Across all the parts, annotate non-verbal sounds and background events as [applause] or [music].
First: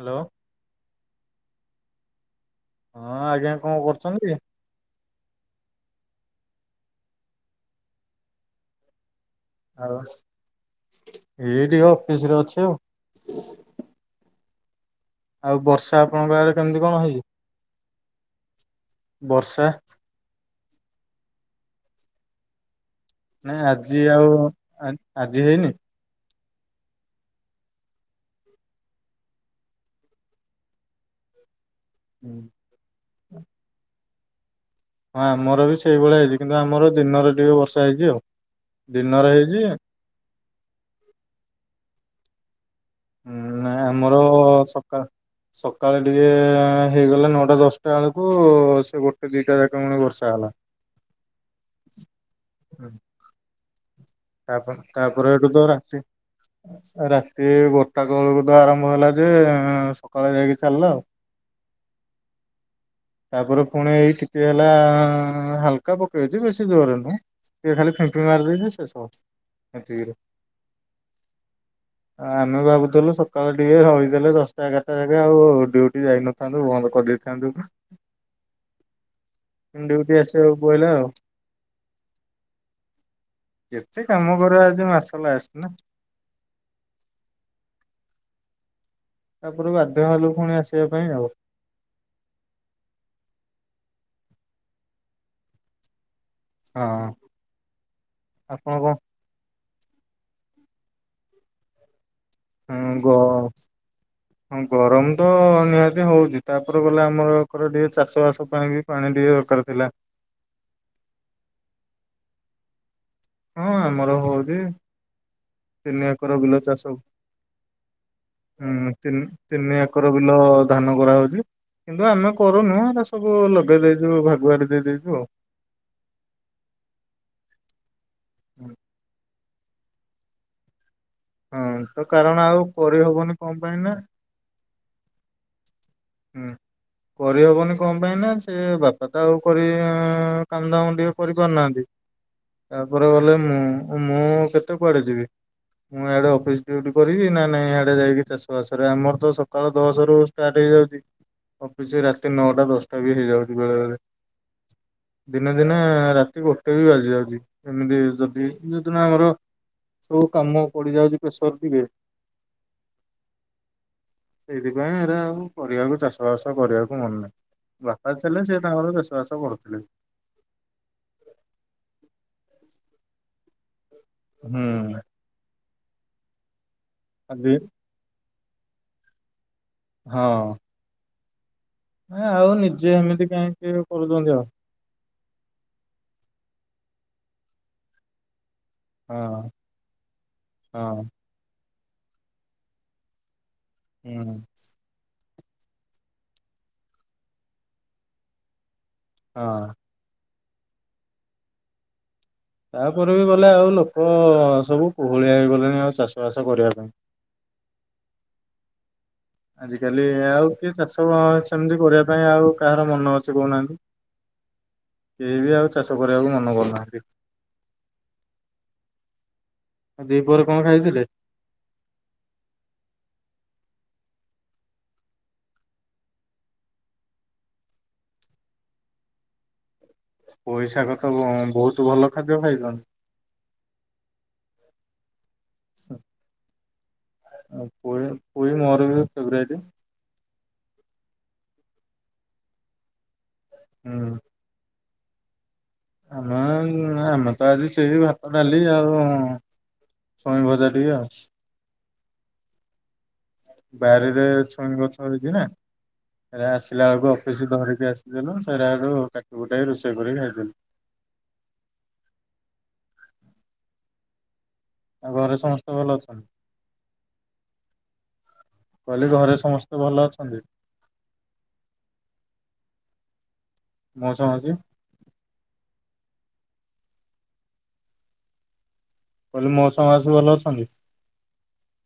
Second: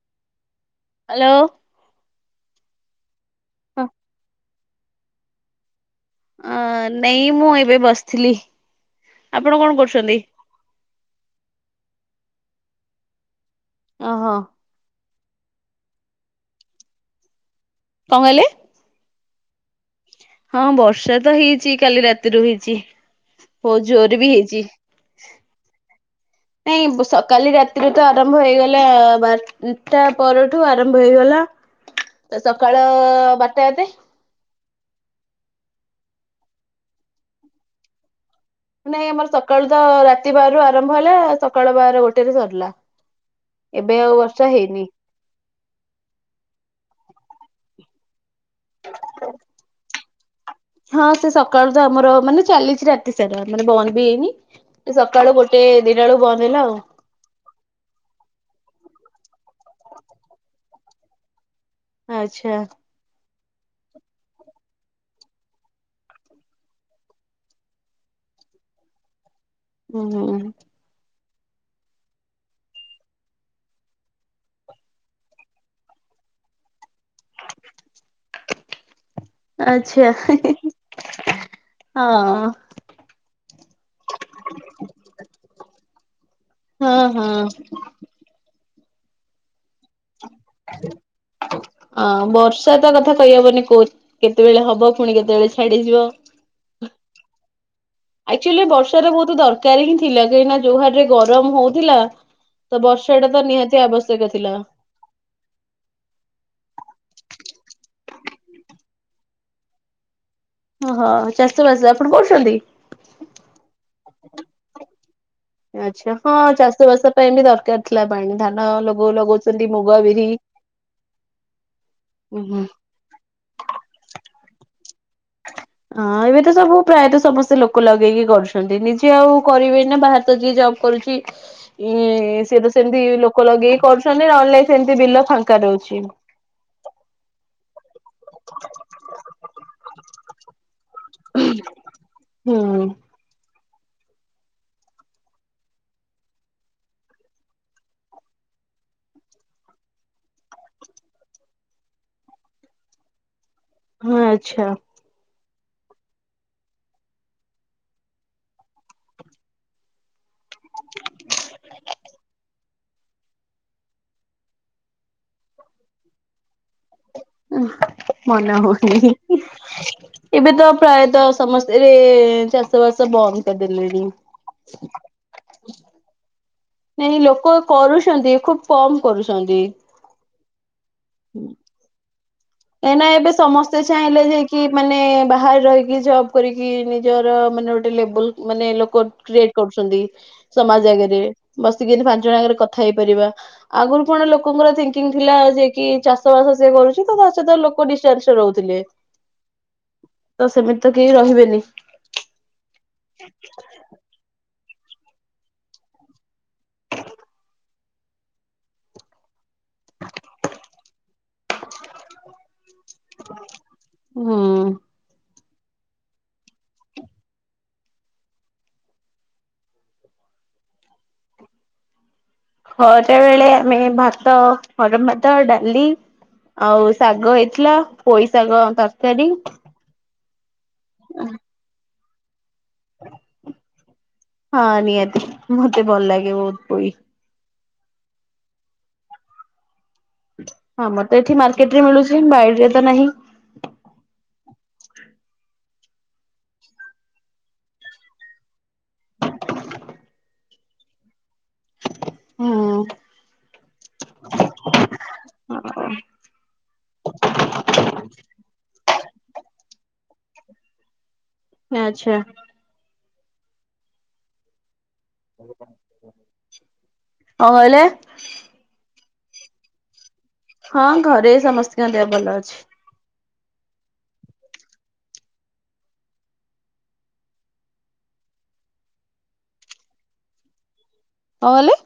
Hello. Hello. ହଁ ଆଜ୍ଞା କଣ କରୁଛନ୍ତି? ଅ ନାଇ ମୁଁ ଏବେ ବସିଥିଲି ଆପଣ କଣ କରୁଛନ୍ତି। ଏଇଠିକି ଅଫିସ ରେ ଅଛି ଆଉ। ଓହୋ। ଆଉ ବର୍ଷା ଆପଣଙ୍କ ଆଡରେ କେମିତି କଣ ହେଇଛି? କଣ କହିଲେ? ବର୍ଷା ହଁ ବର୍ଷା ତ ହେଇଛି କାଲି ରାତିରୁ ହେଇଛି। ନାଇଁ ବହୁତ ଆଜି ଜୋରରେ ବି ଆଉ ହେଇଛି। ଆଜି ହେଇନି। ନାଇଁ ସକାଳ ରାତିରେ ତ ଆରମ୍ଭ ହେଇଗଲା ବାର ଟା ପରଠୁ ଆରମ୍ଭ ହେଇଗଲା ତ ସକାଳ ବାରଟା ଆତେ। ହଁ ଆମର ବି ସେଇଭଳିଆ ହେଇଛି କିନ୍ତୁ ଆମର ଦିନରେ ଟିକେ ବର୍ଷା ହେଇଛି ଆଉ ନାଇଁ ଦିନରେ ଆମର ହେଇଛି ସକାଳୁ ତ ରାତି ବାର ର ଆରମ୍ଭ ହେଲା ସକାଳୁ ବାର ଗୋଟେ ସରିଲା। ଉଁ ଏବେ ଆଉ ଆମର ବର୍ଷା ହେଇନି। ସକାଳ ସକାଳେ ଟିକେ ହେଇଗଲା ନଅଟା ଦଶଟା ସେଟା ବେଳକୁ ସେ ଗୋଟେ ଦିଟା ଯା ଗଣି ବର୍ଷା ହେଲା। ହଁ ସେ ସକାଳୁ ତ ଆମର ମାନେ ଚାଲିଛି ରାତି ସାରା ମାନେ ବନ୍ଦ ବି ହେଇନି। ତାପରେ ତାପରେ ସକାଳୁ ଏଠୁ ତ ଗୋଟେ ରାତି ଦିନ ବେଳୁ ବନ୍ଦ ହେଲା ଆଉ। ରାତି ଗୋଟା ବେଳକୁ ତ ଆରମ୍ଭ ହେଲା ଯେ ସକାଳେ ଯାଇକି ଚାଲିଲା ଆଉ। ଆଚ୍ଛା। ତାପରେ ପୁଣି ଏଇ ଟିକେ ହେଲା ହାଲକା ପକେଇଛି ବେଶୀ ଜୋରେ ନୁହେଁ। ଏ ଖାଲି ଫେଙ୍କେଇ ମାରଦେଇଚି ସେ ସକ। ହୁଁ ଆମେ ଭାବୁଥିଲୁ ସକାଳ ଟିକେ ରହିଥିଲେ ଦଶଟା ଏଗାରଟା ଜାକ ଆଉ ଡିଉଟି ଯାଇନଥା ଥାନ୍ତୁ ବନ୍ଦ କରିଦେଇଥାନ୍ତୁ। ଆଚ୍ଛା ଡିଉଟି ହଁ। ଆସିବାକୁ ପଡିଲା ଆଉ। କେତେ କାମ କରିବ ଆଜି ମାସ ଲାଷ୍ଟ ନା। ହଁ ହଁ। ତାପରେ ବାଧ୍ୟ ହେଲୁ ପୁଣି ଆସିବା ପାଇଁ ଆଉ। ଅଁ ବର୍ଷା ଟା କଥା କହିହବନି କୋଉ କେତେବେଳେ ହବ ପୁଣି କେତେବେଳେ ଛାଡିଯିବ। ହଁ। ଆକ୍ଚୁଆଲି ଆପଣ କଣ ବର୍ଷା ତ ବହୁତ ଦରକାର ହିଁ ଥିଲା କାହିଁକିନା ଯୋଉ ହାରରେ ଗରମ ହଉଥିଲା। ତ ଗ ବର୍ଷ ଟା ତ ନିହାତି ଆବଶ୍ୟକ ଥିଲା। ଗରମ ତ ନିହାତି ହଉଛି ତାପରେ ଗଲେ ଆମର ଏକଡ ଟିକେ ଚାଷ ବାସ ପାଇଁ ବି ପାଣି ଟିକେ ଦରକାର ଥିଲା। ଓହୋ ଚାଷବାସ ଆପଣ କରୁଛନ୍ତି? ହଁ ଆମର ହଉଛି। ତିନି ଆଚ୍ଛା ଏକର ହଁ ବିଲ ଚାଷ ଚାଷଁ ବାସ ପାଇଁ ବି ଦରକାର ଥିଲା ପାଣି ଧାନ ହୁଁ ଲଗଉ ତିନି ଲଗଉଛନ୍ତି ତିନି ମୁଗ ଏକର ବିରି ବିଲ ଧାନ କରାହଉଛି କିନ୍ତୁ ଆମେ ଉଁ ହୁଁ କରୁନୁଁ ଏ ସବୁ ଲଗେଇ ଦେଇଛୁ ଭାଗୁଆରି ଦେଇ ଦେଇଛୁ ଆଉ। ହଁ ଏବେ ତ ସବୁ ପ୍ରାୟତଃ ସମସ୍ତେ ଲୋକ ଲଗେଇକି କରୁଛନ୍ତି, ନିଜେ ଆଉ କରିବେ ନା ବାହାରେ ତ ଯିଏ ଜବ୍ କରୁଛି। ହଁ ତ ଉ କାରଣ ଆଉ ସିଏ ତ ସେମିତି କରିହବନି ଲୋକ କଣ ପାଇଁ ଲଗେଇକି ନା କରୁଛନ୍ତି ନହେଲେ ନାଇ ସେମତି ବିଲ ଫାଙ୍କା ରହୁଛି। ହୁଁ କରିହବନି କଣ ପାଇଁ ନା ସେ ବାପା ତ ଆଉ କରି କାମଧାମ ଟିକେ କରିପାରୁନାହାନ୍ତି। ହୁଁ। ତାପରେ ଗଲେ ମୁଁ ମୁଁ କେତେ କୁଆଡେ ଯିବି? ମୁଁ ଇଆଡେ ଅଫିସ ଡ୍ୟୁଟି କରିବି ନା ନାଇଁ ହିଆଡେ ଯାଇକି ଚାଷ ବାସରେ ଆମର ତ ସକାଳ ଦଶ ରୁ ଷ୍ଟାର୍ଟ ହେଇଯାଉଛି। ଅଫିସ ରାତି ନଅଟା ଦଶଟା ବି ହେଇଯାଉଛି ବେଳେ ବେଳେ। ହଁ ଆଚ୍ଛା ଦିନେ ଦିନେ ରାତି ଗୋଟେ ବି ବାଜି ଯାଉଛି ଏମିତି ଯଦି ଯୋଉଦିନ ଆମର ଯୋଉ କାମ ପଡି ଯାଉଛି ପ୍ରେସର ଟିକେ ସେଇଥିପାଇଁ ଏରା ଆଉ କରିବାକୁ ଚାଷ ବାସ କରିବାକୁ ମନେ ନାହିଁ ବାପା ଥିଲେ ମନେ ସେ ତାଙ୍କର ହଉନି ଚାଷ ବାସ କରୁଥିଲେ। ଏବେ ତ ପ୍ରାୟତଃ ସମସ୍ତେ ଚାଷବାସ ବନ୍ଦ କରିଦେଲେଣି। ହୁଁ। ନାଇଁ ଲୋକ ଆଜି କରୁଛନ୍ତି ଖୁବ କମ କରୁଛନ୍ତି। ହଁ। ହୁଁ। ହା ହଉନି। ଏଇନା ଏବେ ସମସ୍ତେ ଚାହିଁଲେ ଯେ କି ମାନେ ବାହାରେ ରହିକି ଜବ୍ କରିକି ନିଜର ମାନେ ଗୋଟେ ଲେବୁଲ ମାନେ ଲୋ କ ହଁ କ୍ରିଏଟ କରୁଛନ୍ତି ସମାଜ ହଁ ଆଗରେ ବସିକି କେମତି ପାଞ୍ଚ ଜଣ ଆଗରେ କଥା ହେଇପାରିବା। ଆଗରୁ କଣ ହୁଁ। ଲୋକଙ୍କର ଥିଙ୍କିଙ୍ଗ ଥିଲା ଯେଏ କି ଚାଷ ବାସ ସେଏ କରୁଛି ତ ସେତେବେଳେ ଲୋକ ଡିଷ୍ଟାନ୍ସରେ ରହୁଥିଲେ। ହଁ। ତ ସେମିତି ତ କେହି ରହିବେନି। ତାପରେ ବି ଗଲେ ଆଉ ଲୋକ ସବୁ କୋହଳିଆ ହେଇଗଲେଣି ଆଉ ଚାଷ ବାସ କରିବା ପାଇଁ। ଆଜିକାଲି ଆଉ କିଏ ଚାଷ କଣ ସେମିତି କରିବା ପାଇଁ ଆଉ କାହାର ମନ ଅଛି କହୁନାହାନ୍ତି ହୁଁ। କେହି ବି ଆଉ ଚାଷ କରିବାକୁ ମନ କରୁନାହାନ୍ତି। ଆଉ ଦି ପହରେ କଣ ଖାଇଥିଲେ? ଖରା ବେଳେ ଆମେ ଭାତ, ଗରମ ଭାତ, ଡାଲି ଆଉ ଶାଗ ହେଇଥିଲା ପୋଇ ଶାଗ, ତରକାରୀ ପଇଶାଗ ତ ବ ବହୁତ ଭଲ ଖାଦ୍ୟ ଖାଇଛ। ହଁ ନିହାତି ମତେ ଭଲ ଲାଗେ ବହୁତ ପୋଇ। ପୋଇ ପୋଇ ମୋର ବି ଫେଭରାଇଟ। ହଁ ମୋର ତ ଏଠି ମାର୍କେଟ ରେ ମିଳୁଛି ବାଇଡେ ରେ ତ ନାହିଁ। ହୁଁ। ଆମ ଆମେ ତ ଆଜି ସେଇ ଭାତ ଡାଲି ଆଉ ଛୁଇଁ ଭଜା ଟିକେ ଆଉ। ହଁ। ବାରିରେ ଛୁଇଁ ଗଛ ହେଇଛି ନା। ସେ ଆସିଲା ବେଳକୁ ଅଫିସ ଧରିକି ଆସିଥିଲି ସେଇଟା ଆକୁ କଟିକୁଟାକି ରୋଷେଇ କରିକି ଖାଇଦେଲି। ଆଚ୍ଛା। ଆଉ ଘରେ ସମସ୍ତେ ଭଲ ଅଛନ୍ତି? କହିଲେ କହିଲି ଘରେ ସମସ୍ତେ ଭଲ ଅଛନ୍ତି? ହଁ ଘରେ ସମସ୍ତଙ୍କ ଦେହ ଭଲ ଅଛି। ମଉଶା ମାଉସୀ କହିଲି ମଉସା ମାଉସୀ ଭଲ ଅଛନ୍ତି? କଁ କହିଲେ?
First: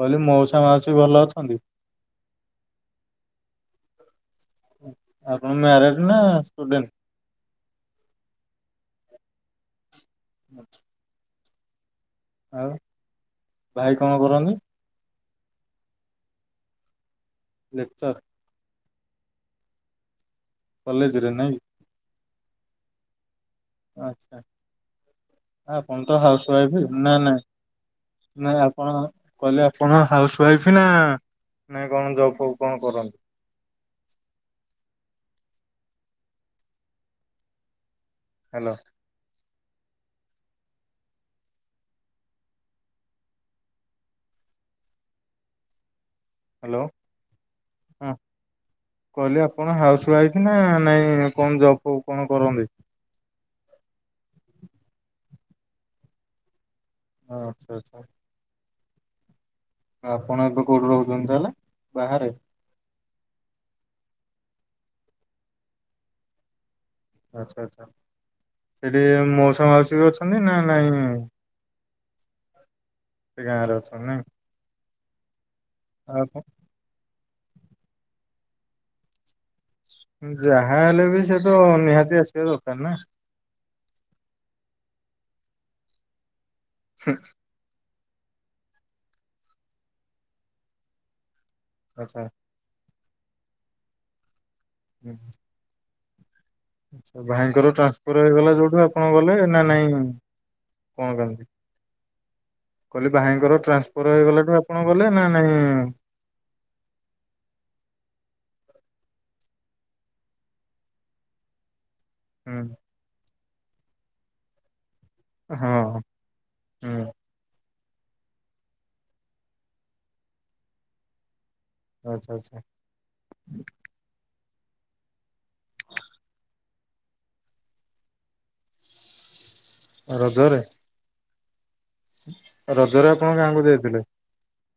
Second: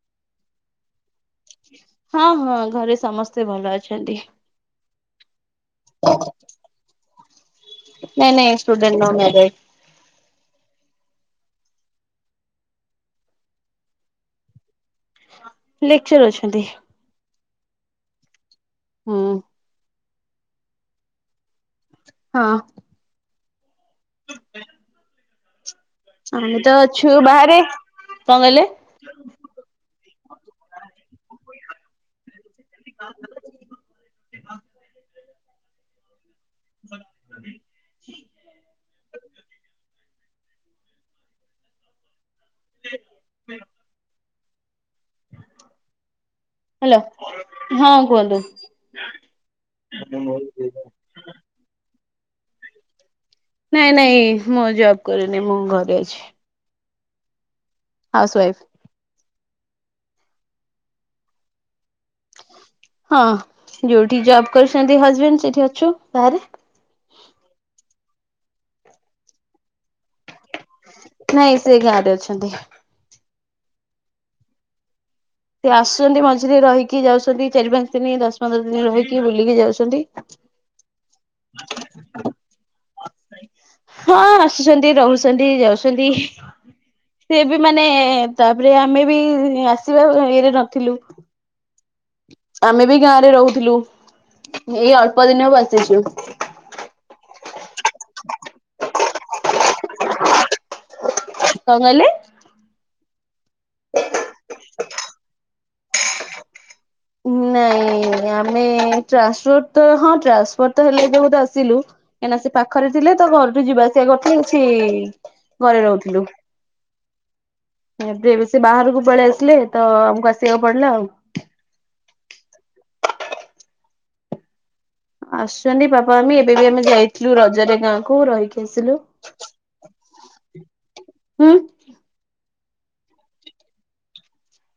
କହିଲି ମଉସା ମାଉସି ଭଲ ଅଛ ହଁ ହଁ ଘରେ ସମସ୍ତେ ଭଲ ଅଛନ୍ତି। ଆପଣ ମ୍ୟାରେଡ ନା ଷ୍ଟୁଡେଣ୍ଟ? ନାଇଁ ନାଇଁ ଷ୍ଟୁଡେଣ୍ଟ୍ ନୁହଁ ମ୍ୟରେଡ। [inaudible] ଆଉ ଭାଇ କଣ କରନ୍ତି? ଲେକ୍ଚର ଅଛନ୍ତି। ଲେକ୍ଚର୍। ହୁଁ। କଲେଜରେ ନାଇଁ ହଁ। ଆଚ୍ଛା। ଆପଣ ତ ହାଉସ ଆମେ ତ ୱାଇଫ ଅଛୁ ନା ନାଇ ବାହାରେ। କଣ ନା କହିଲେ ଆପଣ କହିଲେ ଆପଣ ହାଉସ ୱାଇଫ ନା ନାଇ କଣ ଜବ୍ ଫବ୍ କଣ କରନ୍ତି? [inaudible] [inaudible] ହ୍ୟାଲୋ। [inaudible] ହ୍ୟାଲୋ ହ୍ୟାଲୋ ହଁ କୁହନ୍ତୁ। କହିଲି ଆପଣ ହାଉସ ୱାଇଫ ନା ନାଇଁ କଣ ଜବ୍ କଣ କରନ୍ତି? ନାଇଁ ନାଇଁ ମୁଁ ଜବ କରିନି ମୁଁ ଘରେ ଅଛି। ଆଚ୍ଛା ଆଚ୍ଛା। Has wife. ଆପଣ ଏବେ କୋଉଠି ରହୁଛନ୍ତି ତାହେଲେ ବାହାରେ? ହଁ ଯୋଉଠି ଜବ୍ କରୁଛନ୍ତି ହଜବେଣ୍ଡ ସେଠି ଅଛୁ ବାହାରେ। ଆଚ୍ଛା ଆଚ୍ଛା ସେଠି ମଉସା ମାଉସି ବି ଅଛନ୍ତି ନା? ନାଇଁ ନାଇଁ ସେ ଗାଁ ରେ ଅଛନ୍ତି। ସେ ଗାଁରେ ଅଛନ୍ତି ନାଇଁ। ସେ ଆସୁଛନ୍ତି ମଝିରେ ରହିକି ଯାଉଛନ୍ତି ଚାରି ପାଞ୍ଚ ଦିନ ଦଶ ପନ୍ଦର ଦିନ ରହିକି ବୁଲିକି ଯାଉଛ ଯାହା ହେଲେ ବି ସେ ତ ନିହାତି ଆସିବା ଦରକାର ନା। ହଁ ଆସୁଛନ୍ତି ରହୁଛନ୍ତି ଯାଉଛନ୍ତି। ଠିକ୍। ସେ ବି ମାନେ ତାପରେ ଆମେ ବି ଆସିବା ଇଏରେ ନଥିଲୁ। ଆଚ୍ଛା। ଆମେ ବି ଗାଁରେ ରହୁଥିଲୁ ଏଇ ଅଳ୍ପ ଦିନି ହବ ଆସିଛୁ। ଭାଇଙ୍କର ଟ୍ରାନ୍ସଫର ହେଇଗଲା ଯୋଉଠୁ ଆପଣ ଗଲେ ନା ନାଇଁ କଣ କ କଣ କହିଲେ? କହିଲି ଭାଇଙ୍କର ଟ୍ରାନ୍ସଫର ହେଇଗଲାଠୁ ଆପଣ ଗଲେ ନା ନାଇଁ ନାଇଁ ଆମେ ଟ୍ରାନ୍ ତ ହଁ ଟ୍ରାସୋର୍ଟ ତ ହେଲେ ବ ଆସିଲୁ କାହିଁକିନା ସେ ହୁଁ ପାଖରେ ଥିଲେ ତ ଘରଠୁ ଯିବାସ ଗଥାେଇ ସେି ହଁ ଘରେ ରହୁଥିଲୁ ହୁଁ। ଏବେ ଏବେ ସେ ବାହାରକୁ ପଳେଇ ଆସିଲେ ତ ଆମକୁ ଆସିବାକୁ ପଡିଲା ଆଉ ଆଚ୍ଛା ଆଚ୍ଛା ଆସୁଛନ୍ତି ବାପା ଆମେ ଏବେ ବି ଆମେ ଯାଇଥିଲୁ ରଜରେ ଗାଁକୁୁ ରହିକି ୁ ରଜରେ ହୁଁ ରଜରେ ଆପଣ ଗାଁକୁ ଯାଇଥିଲେ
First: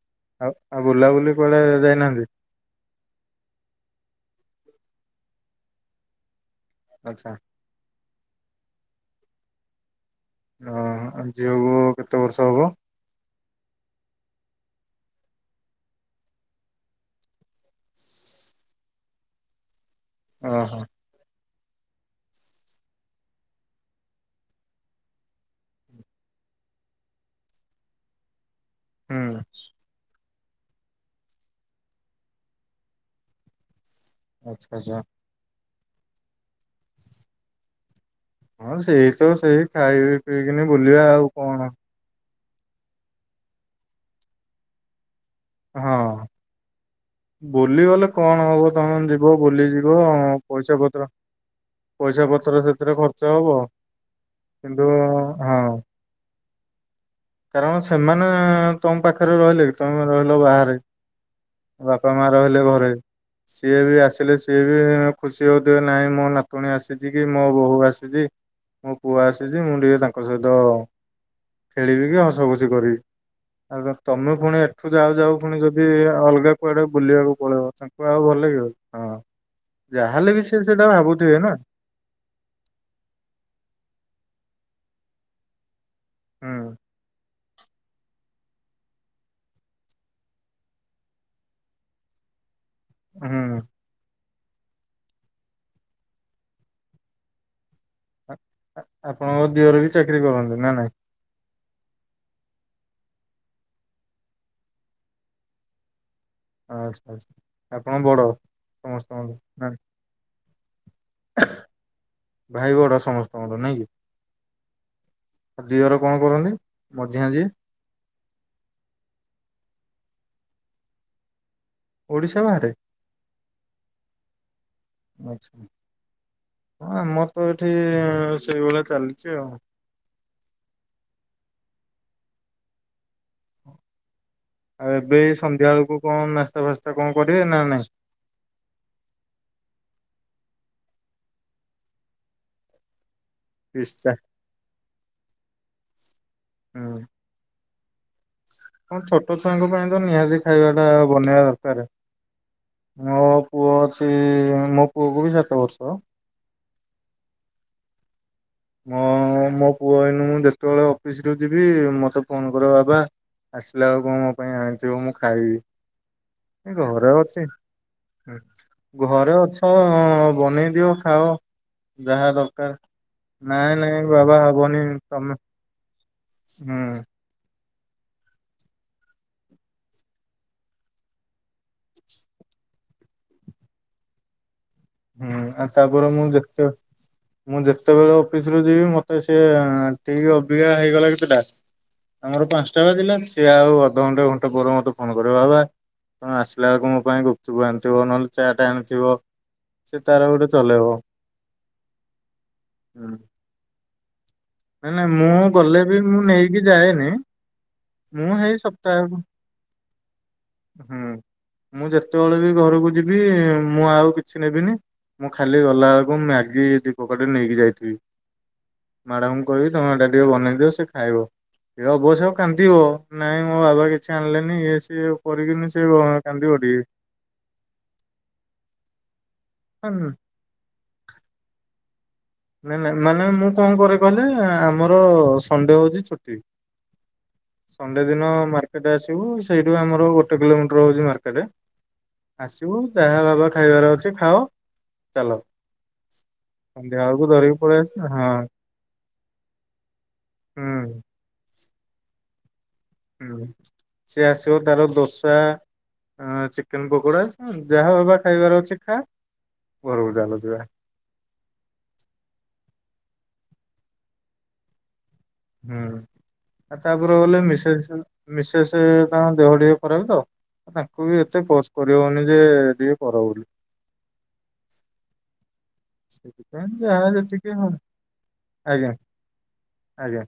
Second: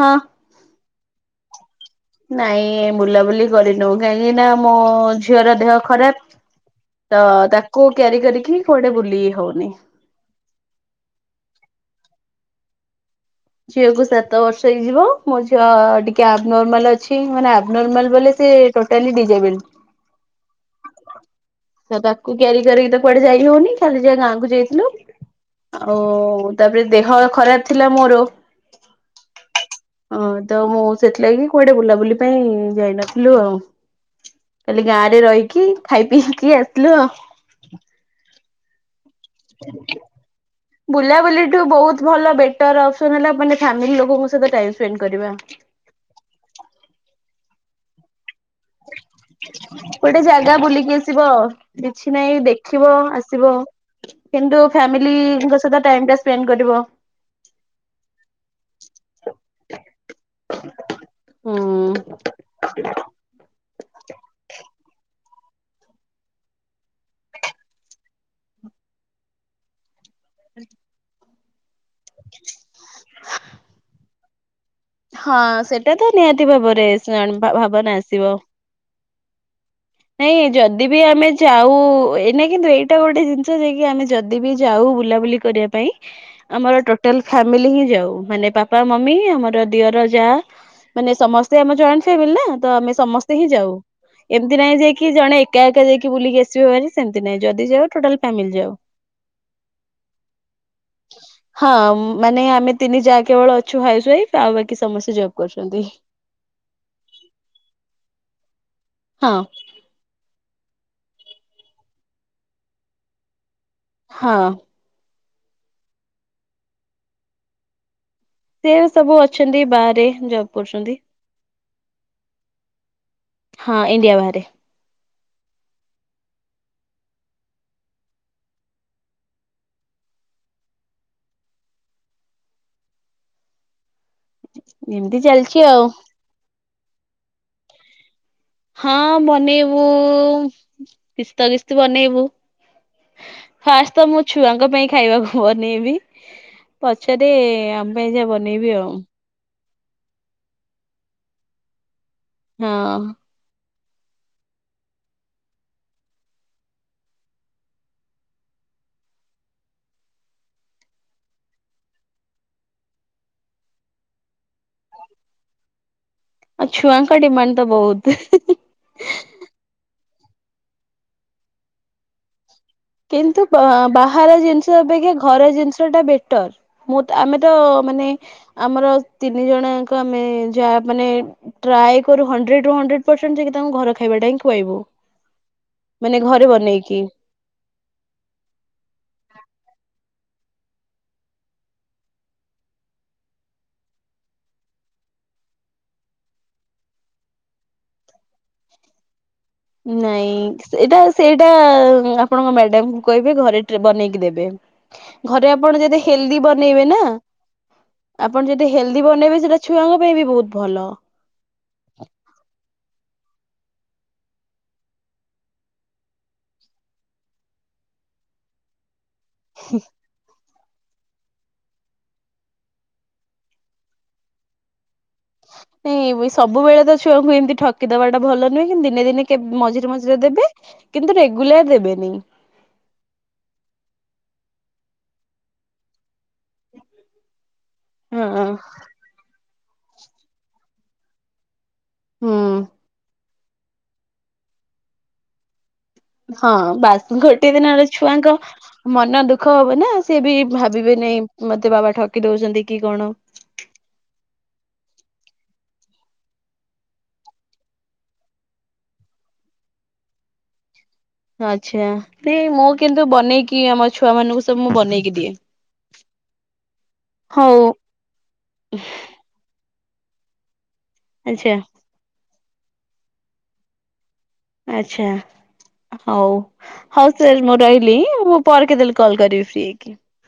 ହଁ ଆଉ ଆଉ ବୁଲାବୁଲି କ ଯାଇନାହାନ୍ତି ନାଇଁ ବୁଲାବୁଲି କରିନଉ କାହିଁକି ନା ମୋ ଝିଅର ଦେହ ଖରାପ ତ ଆଚ୍ଛା ତାକୁ କ୍ୟାରି କରିକି କୁଆଡେ ବୁଲି ହଉନି ହ ଆ ଝିଅକୁ କେତେ ବର୍ଷ ହବ ଝିଅ କୁ ସାତ ବର୍ଷ ହେଇଯିବ ମୋ ଝିଅ ଟିକେ ଆବ ନର୍ମାଲ ଅଛି ମାନେ ଆବ ନର୍ମାଲ ବ ସେ ଟୋାଲି ଡିଜେବଲ୍ ଓହୋ ତାକୁ କ୍ୟାରି କରିକି ତ କୁଆଡେ ଯାଇ ହଉନି ଖାଲି ଯ ଗାଁକୁ ଯାଇଥିଲୁ ଆଉ ତାପରେ ଦେହ ଖରାପ ଥିଲା ମୋର ହୁଁ ହଁ ତ ମୁଁ ସେଥିଲାଗି କୁଆଡେ ବୁଲାବୁଲି ପାଇଁ ଯାଇନଥିଲୁ ଆଉ ଆଚ୍ଛା କାଲି ଆଚ୍ଛା ଗାଁରେ ରହିକି ଖାଇ ପିଇକି ଆସିଲୁ ଆଉ ହଁ ସେଇ ତ ସେଇ ଖାଇ ପିଇକିନି ବୁ ବୁଲାବୁଲିଠୁ ବହୁତ ଭଲ ବେଟରପସ ହେଲା ମାନେ ଫାମିଲ ଲଙ୍କତପ କରିବା ହଁ ବୁଲିବାଲେ କଣ ହବ ତମେ ଯିବ ବୁଲି ଯିବ ଗୋଟେ ଜାଗା ପଇସା ବୁଲିକି ପତ୍ର ଆସିବ କିଛି ପଇସା ନାହିଁ ପତ୍ର ଦେଖିବ ସେଥିରେ ଖର୍ଚ୍ଚ ଆସିବ। ହବ କିନ୍ତୁ ହଁ। ଫ୍ୟାମିଲିଙ୍କ ସହିତ ଟାଇ ଟା ସ୍ପେଣ୍ଡ କରିବ କାରଣ ସେମାନେ ତମ ପାଖରେ ରହିଲେ କି ତମେ ରହିଲ ବାହାରେ ହୁଁ। ବାପା ମା ରହିଲେ ଘରେ ସିଏ ବି ଆସିଲେ ସିଏ ବି ଖୁସି ହେଉ ଦଏ ନାହିଁ ମୋ ନାତୁଣୀ ଆସିଛି କି ମୋ ବୋୂ ଆସିଛି ମୋ ପୁଅ ଆସିଛି ମୁଁ ଟିକଏ ତାଙ୍କ ତାଙ୍କ ସହିତ ଖେଳିବି କି ହସଖୁସି କରିବି ଆଉ ତମେ ପୁଣି ଏଠୁ ଯାଉ ଯାଉ ହଁ ପୁଣି ଯଦି ସେଟା ତ ନିହାତି ଅଲଗା କୁଆଡେ ଭାବରେ ବୁଲିବାକୁ ପଳେଇିବ ଭାବନା ତାଙ୍କୁ ଆଉ ଆସିବ। ଭଲ ଲାଗିବ ହଁ ଯାହେଲେ ନାଇଁ ବି ସେ ସେଟା ଭାବୁଥିବେ ନା ନାଇଁ କିନ୍ତୁ ଏଇଟା ଗୋଟେ ଜିନିଷ ଯ କିି ଆମେ ଯଦି ବି ଯାଉଉ ବୁଲାବୁଲି କରିବା ପାଇଁ ହୁଁ ଆମର ଟୋଟାଲ ଫ୍ୟାମିଲି ହିଁ ଯାଉ ମାନେ ବାପା ମମି ଆମର ଅର ଯାହା ମାନେ ସମସ୍ତେ ଆମ ଜଏଣ୍ଟ ଫ୍ୟାମିଲି ନା ତ ଆମେ ସମସ୍ତେ ହିଁ ହୁଁ। ଯାଉ ଏମିତି ନହିଁ ଯାଇକ ଜଣେ ଏକ ଯାଇକି ବୁଲିକି ଆସିବ ମାନି ସେମତି ନାଇଁ ଯଦି ଯ ଆପଣଙ୍କ ଦିଅରେ ବି ଚାକିରରି କରନ୍ତି ନା ନାଇଁ ହଁ ମାନେ ଆମେ ତିନି ଯା କେବଳ ଅଛୁ ହାଇ ସାଇ ଆଉ ବାକି ସମସ୍ତେ ଜବ୍ କରୁଛନ୍ତି ଆଚ୍ଛା ଆଚଛା ଆପଣ ବଡ ହଁ ସମସ୍ତଙ୍କ ଭାଇ ବଡ ସମସ୍ତଙ୍କର ନାଇଁ କି ହଁ ଆଉ ଦୁିଅର କଣ କରନ୍ତି ମଝି ମଝି ସେ ସବୁ ଅଛନ୍ତି ବାହାରେ ଜବ କରୁଛନ୍ତି ଓଡିଶା ବାହାରେ ହଁ ଇଣ୍ଡିଆ ବାହାରେ ଆଛା ହଁ ଆମର ତ ଏଠି ସେଇଭଳିଆ ଚାଲିଛି ଆଉ ଆଉ ଏମିତି ଏବେ ଚାଲିଛି ସନ୍ଧ୍ୟା ଆଉ। ବେଳକୁ କଣ ନାସ୍ତା ଫାସ୍ତା କଣ କରିବେ ନା ନାଇଁ ହଁ ବନେଇବୁ କିସ୍ତ କିସ୍ ବନେଇବୁ ଫାଷ୍ଟ ତ ପିସ୍ତା ମୁଁ ଛୁଆଙ୍କ ପାଇଁ ଖାଇବାକୁ ବନେଇବି ହୁଁ। ପଛରେ ପାଇଁ ଯବ ନେଇବି ଆଉ ହଁ ଛୋଟ ଛୁଆଙ୍କ ପାଇଁ ତ ନିହାତି ଖାଇବାଟା ବନେଇବା ଦରକାର ହଁ ଓ ପୁଅ ଅଛି ମୋ ପୁଅକୁ ବି ସାତ ବର୍ଷ। ମ ମୋ ପୁଅ ଭନୁ ମୁଁ ଯେତେବେଳେ ଅଫିସରୁୁ ଯିବି ମତେ ଫୋନ କରିବ ବାବା ଆସିଲା ବେଳକୁ କଣ୍ ମୋ ପାଇଁ ଆଣିଥିବ ମୁଁ ଖାଇବି। ଆଉ ଏ ଘରେ ଛୁଆଙ୍କ ଅଛି। ଡିମାଣ୍ଡ ତ ବହୁତ। ଘରେ ଅଛ ବନେଇ ଦିଅ ଖାଅ, ଯାହା ଦରକାର। କିନ୍ତୁ ନାଇଁ ନାଇଁ ବାହାର ବାବା ହବନି ଜିନିଷ ଅପେକ୍ଷା ତମେ ଘର ଜିନିଷ ଟା ବେଟର, ହୁଁ ମୁଁ ଆମେ ତ ମାନେ, ଆମର ତିନି ଜଣଙ୍କ ଆମେ ଯାହା ମାନେ ଟ୍ରାଏ କରୁ ହଣ୍ଡ୍ରେଡ ରୁ ହୁଲଣ୍ଡ୍ରେଡ ପରସେଣ୍ଟ ଯ ତାଙ୍କୁ ଘର ଖାଇବା ଟା ହିଁ ଖୁଆଇବୁ। ହୁଁ ଆଉ ତାପରେ ମାନେ ମୁଁ ଘରେ ଯେତେ ବନେଇକି। ମୁଁ ଯେତେବେଳେ ଅଫିସ ରୁ ଯିବି ମତେ ସିଏ ଠିକ ଅବିକା ହେଇଗଲା କି ସେଟା ଆମର ପାଞ୍ଚଟା ବାଜିଲା, ସିଏ ଆଉ ଅଧଘଣ୍ଟା ଘଣ୍ଟାଏ ପରେ ମତେ ଫୋନ କରିବ ବାବା ତମେ ଆସିଲା ବେଳକୁ ମୋ ପାଇଁ ଗୁପଚୁପ ଆଣିଥିବ ନହେଲେ ଚାଟ୍ ଆଣିଥିବ। ସେ ତାର ନାଇଁ ଗୋଟେ ଚଲେଇବ। ସେଇଟା ସେଇଟା ଆପଣଙ୍କ ମ୍ୟାଡାମଙ୍କୁ ହୁଁ କହିବେ ଘରେ ବନେଇକି ଦେବେ। ନାଇଁ ନାଇଁ ମୁଁ ଘରେ ଗଲେ ଆପଣ ବି ଯଦି ମୁଁ ହେଲଦି ନେଇକି ବନେଇବେ ନା ଯାଏନି ମୁଁ ଆପଣ ହେଇ ଯଦି ହେଲ୍ଦି ସପ୍ତାହକୁ ବନେଇବେ ସେଇଟା ଛୁଆଙ୍କ ପାଇଁ ବି ବହୁତ ଭଲ। ହୁଁ ମୁଁ ଯେତେବେଳେ ବି ଘରକୁ ଯିବି ମୁଁ ଆଉ କି କିଛି ନେବିନି, ମୁଁ ଖାଲି ଗଲାବେଳକୁ ମ୍ୟାଗି ଦି ପକେଟ ନେଇକି ଯାଇଥିବି। ମ୍ୟାଡାାମଙ୍କୁ କହିବି ତମ ଏଡା ଟିକେ ବନେଇ ଦିଅ ସେ ଖାଇବ, ଏ ଅବଶ୍ୟ କାନ୍ଦିବ ନାଇଁ ମୋ ବାବା କିଛି ଆଣିଲେନି ଇଏ ସିଏ କରିକିନି ସେ ନାଇଁ କାନ୍ଦିବ ସବୁବେଳେ ଟିକେ। ତ ଛୁଆଙ୍କୁ ଏମତି ଠକିଦବାଟା ଭଲ ନୁହେଁ କିନ୍ତୁ ଦିନେ ଦିନେ କେବେ ମଝିରେ ମଝିରେ ଦେବେ। କିନ୍ତୁ ରେଗୁଲାର ଦେବେନି। ନାଇଁ ନାଇଁ ମାନେ ମୁଁ କଣ କରେ କହିଲେ ଆମର ସଣ୍ଡେ ହଉଛି ଛୁଟି। ସଣ୍ଡେ ଦିନ ହଁ ମାର୍କ ଆସିବୁ ସେଇଠୁ ଆମର ଗୋଟେ କିଲୋମିଟର ହଉଛି ମାର୍କେଟ। ହୁଁ ଆସିବୁ ଯାହା ବାବା ଖାଇବାର ଅଛି ଖାଅ ଚାଲ। ହଁ। ସନ୍ଧ୍ୟା ବାଶ୍ ବେଳକୁ ଗୋଟେ ଧରିକି ପଳେଇ ଦିନରେ ଆସ ହଁ ଛୁଆଙ୍କ ମନ ଦୁଃଖ ହବ ନା ସିଏ ବି ଭାବିବେ ହୁଁ ନାହିଁ। ମତେ ବାବା ଠକି ଦଉଛନ୍ତି କି କଣ। ହଁ ସିଏ ଆସିବ ତାର ଦୋସା ଚିକେନ ପକୋଡା, ଯାହା ବାବା ଖାଇବାର ଅଛି ଖା ଘରକୁ ଚାଲ ଯିବା। ଆଚ୍ଛା ସେ ମୁଁ କିନ୍ତୁ ବନେଇକି ଆମ ଛୁଆ ମାନଙ୍କୁ ସବୁ ମୁଁ ବନେଇକି ଦିଏ। ହୁଁ ଆଉ ତାପରେ ଗଲେ ହଉ ମିସେସ୍ ମିସେସ୍ ତାଙ୍କ ଦେହ ଟିକେ ଖରାପ ତ। ଆ ତାଙ୍କୁ ବି ଏତେ ଆଚ୍ଛା ଫୋସ୍ କରିହଉନି ଯେ ଟିକେ କର ବୋଲି। ଆଚ୍ଛା। ହଉ, ସେଥିପାଇଁ ଯାହା ହଉ ସାର୍ ମୁଁ ଯେତିକି ହଁ ରହିଲି ମୁଁ ପରେ ଆଜ୍ଞା କେତେବେଳେ କଲ କରିବି ଫ୍ରି ହେଇକି। ଆଜ୍ଞା